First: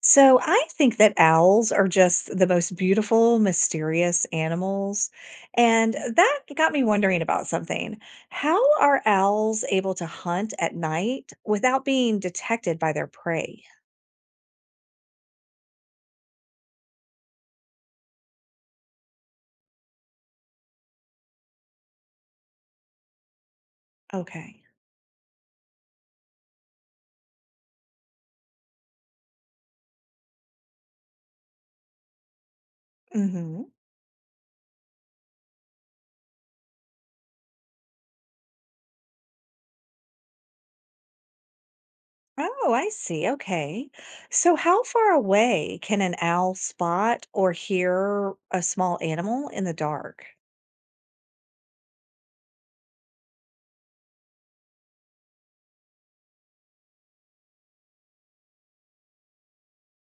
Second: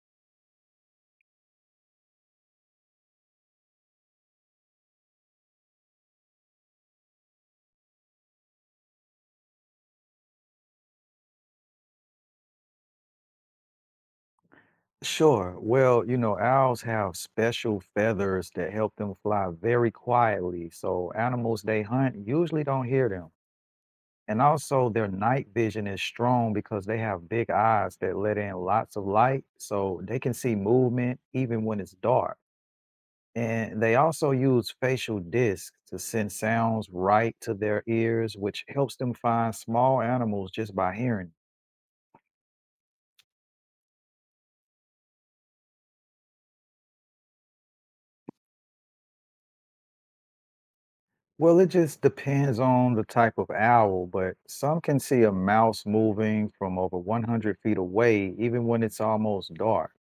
So I think that owls are just the most beautiful, mysterious animals. And that got me wondering about something. How are owls able to hunt at night without being detected by their prey? Sure. Well, you know, owls have special feathers that help them fly very quietly, so animals they hunt usually don't hear them. And Okay. also, their night vision is strong because they have big eyes that let in lots of light, so they can see movement even when it's dark. hmm And they also use facial discs to send sounds right to their ears, which helps them find small animals just by hearing. Oh, I see. Okay. So how far away can an owl spot or hear a small animal in the dark? Well, it just depends on the type of owl, but some can see a mouse moving from over 100 feet away, even when it's almost dark.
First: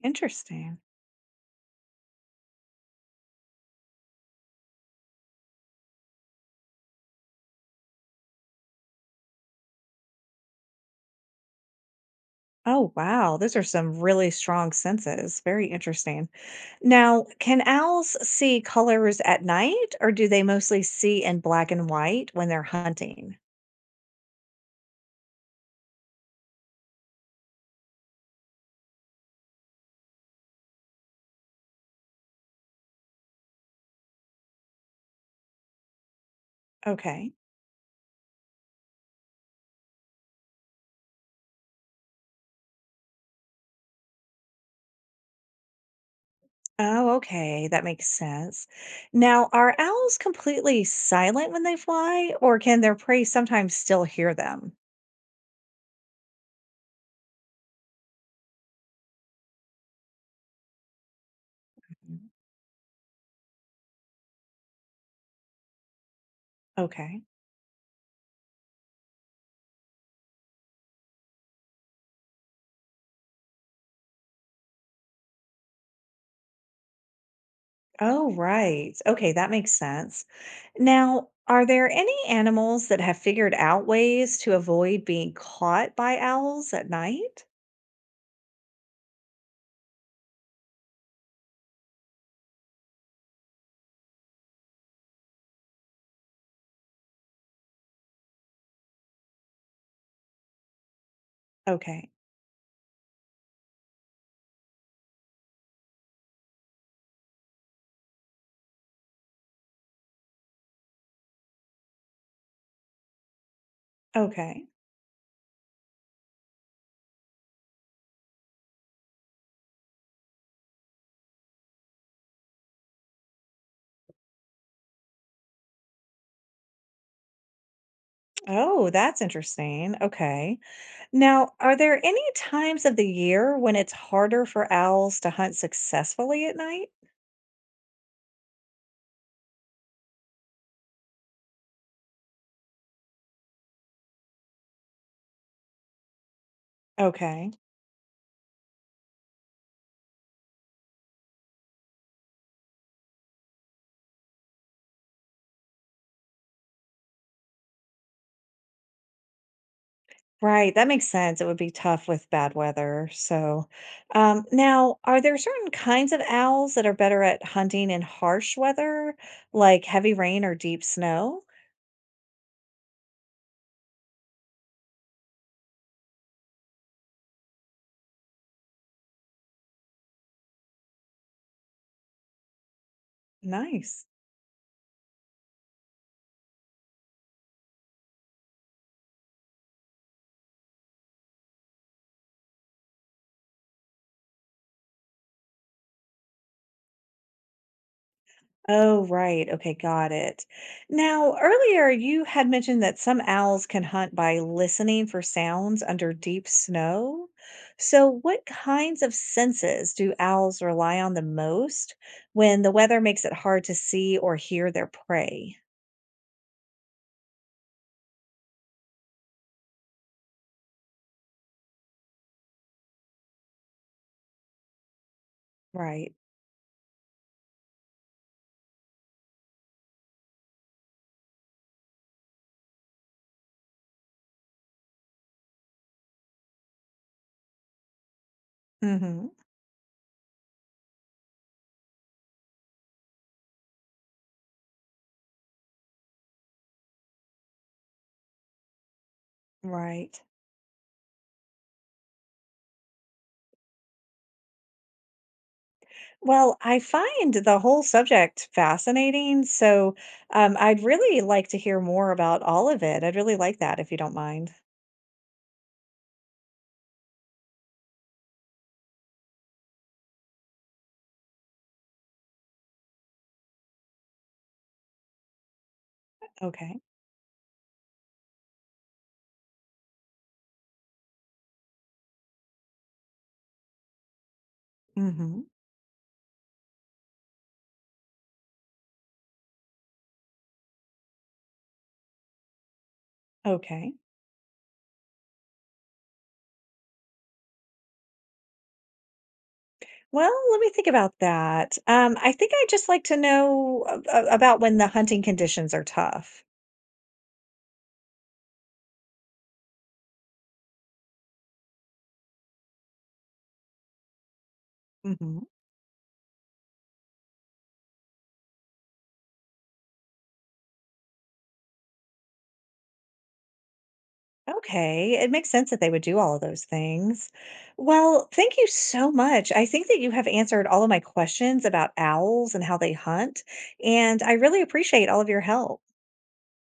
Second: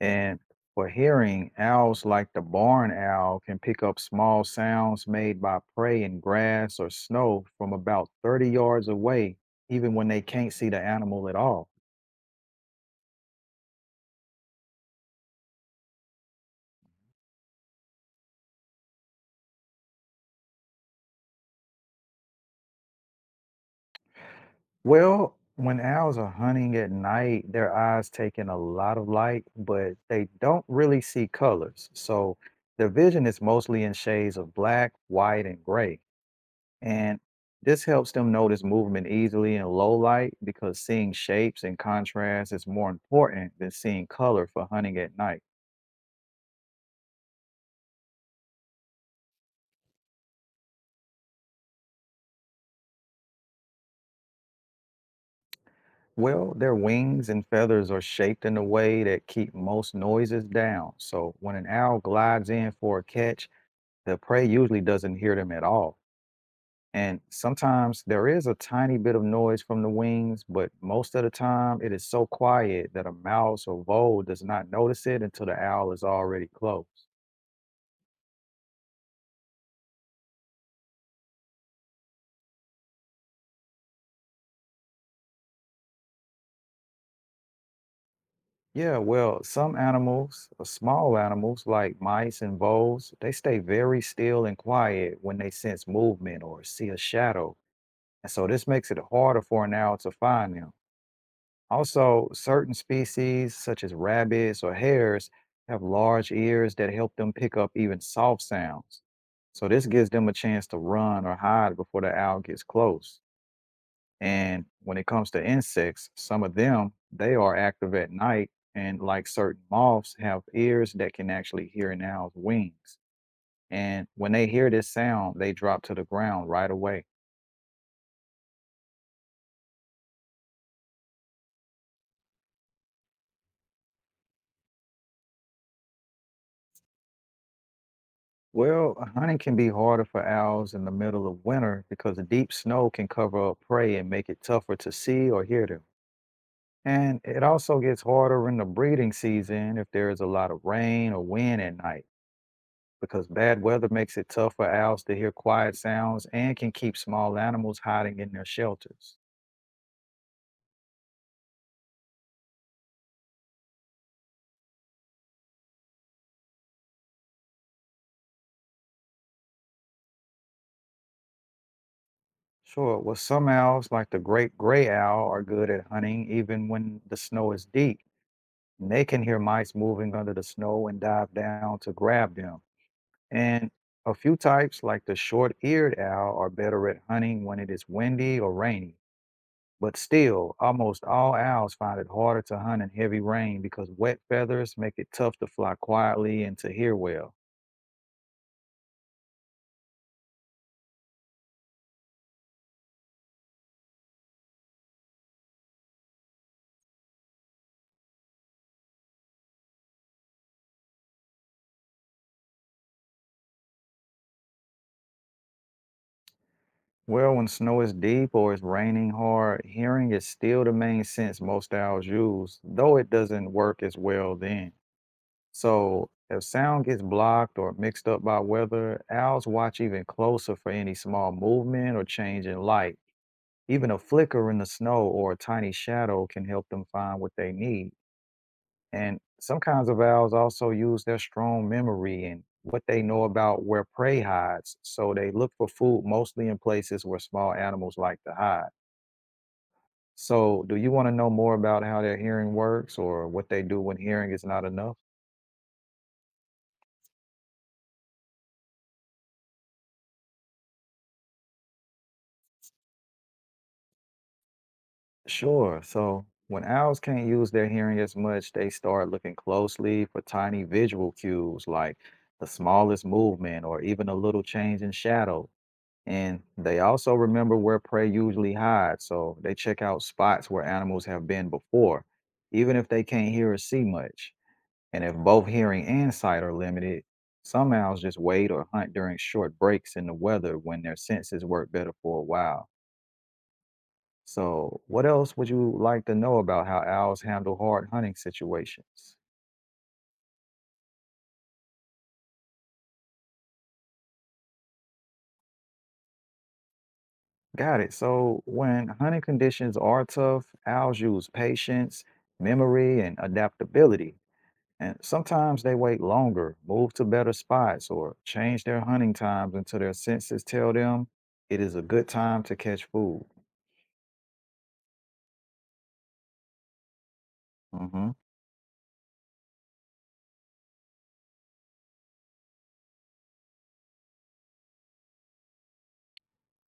And Interesting. for hearing, owls like the barn owl can pick up small sounds made by prey in grass or snow from about 30 yards away, even when they can't see the animal at all. Oh, wow. Those are some really strong senses. Very interesting. Now, can owls see colors at night, or do they mostly see in black and white when they're hunting? Well, when owls are hunting at night, their eyes take in a lot of light, but they don't really see colors. So their vision is mostly in shades of black, white, and gray. And Okay. this helps them notice movement easily in low light because seeing shapes and contrast is more important than seeing color for hunting at night. Oh, okay. That makes sense. Now, are owls completely silent when they fly, or can their prey sometimes still hear them? Well, their wings and feathers are shaped in a way that keep most noises down. So when an owl Mhm. glides in for a catch, the prey usually doesn't hear them at all. And Okay. sometimes there is a tiny bit of noise from the wings, but most of the time it is so quiet that a mouse or vole does not notice it until the owl is already close. Oh, right. Okay. That makes sense. Now, are there any animals that have figured out ways to avoid being caught by owls at night? Yeah, well, some animals, small animals like mice and voles, they stay very still and quiet when they sense movement or see a shadow. And so this makes it harder for an owl to find them. Okay. Also, certain species, such as rabbits or hares, have large ears that help them pick up even soft sounds. So, this gives them a chance to run or hide before the owl gets close. And Okay. when it comes to insects, some of them, they are active at night. And like certain moths, have ears that can actually hear an owl's wings. And when they hear this sound, they drop to the ground right away. Oh, that's interesting. Okay. Now, are there any times of the year when it's harder for owls to hunt successfully at night? Well, hunting can be harder for owls in the middle of winter because the deep snow can cover up prey and make it tougher to see or hear them. And it Okay. also gets harder in the breeding season if there is a lot of rain or wind at night because bad weather makes it tough for owls to hear quiet sounds and can keep small animals hiding in their shelters. Right. That makes sense. It would be tough with bad weather. So, now, are there certain kinds of owls that are better at hunting in harsh weather, like heavy rain or deep snow? Sure, well, some owls, like the great gray owl, are good at hunting even when the snow is deep. And they can hear mice moving under the snow and dive down to grab them. And Nice. a few types, like the short eared owl, are better at hunting when it is windy or rainy. But still, almost all owls find it harder to hunt in heavy rain because wet feathers make it tough to fly quietly and to hear well. Oh, right. Okay, got it. Now, earlier you had mentioned that some owls can hunt by listening for sounds under deep snow. So, what kinds of senses do owls rely on the most when the weather makes it hard to see or hear their prey? Well, when snow is deep or it's raining hard, hearing is still the main sense most owls use, though it doesn't work as well then. So, Right. if sound gets blocked or mixed up by weather, owls watch even closer for any small movement or change in light. Even a flicker in the snow or a tiny shadow can help them find what they need. And hmm some kinds of owls also use their strong memory and what they know about where prey hides. So they look for food mostly in places where small animals like to hide. Right. So, do you want to know more about how their hearing works or what they do when hearing is not enough? Well, I find the whole subject fascinating. So, I'd really like to hear more about all of it. I'd really like that if you don't mind. Sure. So, when owls can't use their hearing as much, they start looking closely for tiny visual cues like the smallest movement or even a little change in shadow. And they Okay. also remember where prey usually hide, so they check out spots where animals have been before, even if they can't hear or see much. And if Hmm. both hearing and sight are limited, some owls just wait or hunt during short breaks in the weather when their senses work better for a while. Okay. So, what else would you like to know about how owls handle hard hunting situations? Well, let me think about that. I think I'd just like to know a about when the hunting conditions are tough. Got it. So, when hunting conditions are tough, owls use patience, memory, and adaptability. And Mhm. sometimes they wait longer, move to better spots, or change their hunting times until their senses tell them it is a good time to catch food. Okay, it makes sense that they would do all of those things. Hmm. Well, thank you so much. I think that you have answered all of my questions about owls and how they hunt, and I really appreciate all of your help.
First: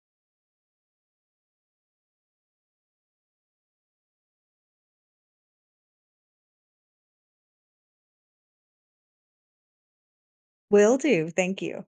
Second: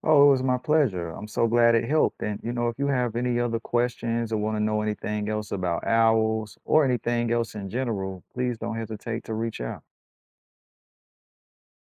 Oh, it was my pleasure. I'm so glad it helped. And, you know, if you have any other questions or want to know anything else about owls or anything else in general, please don't hesitate to reach out. Will do. Thank you.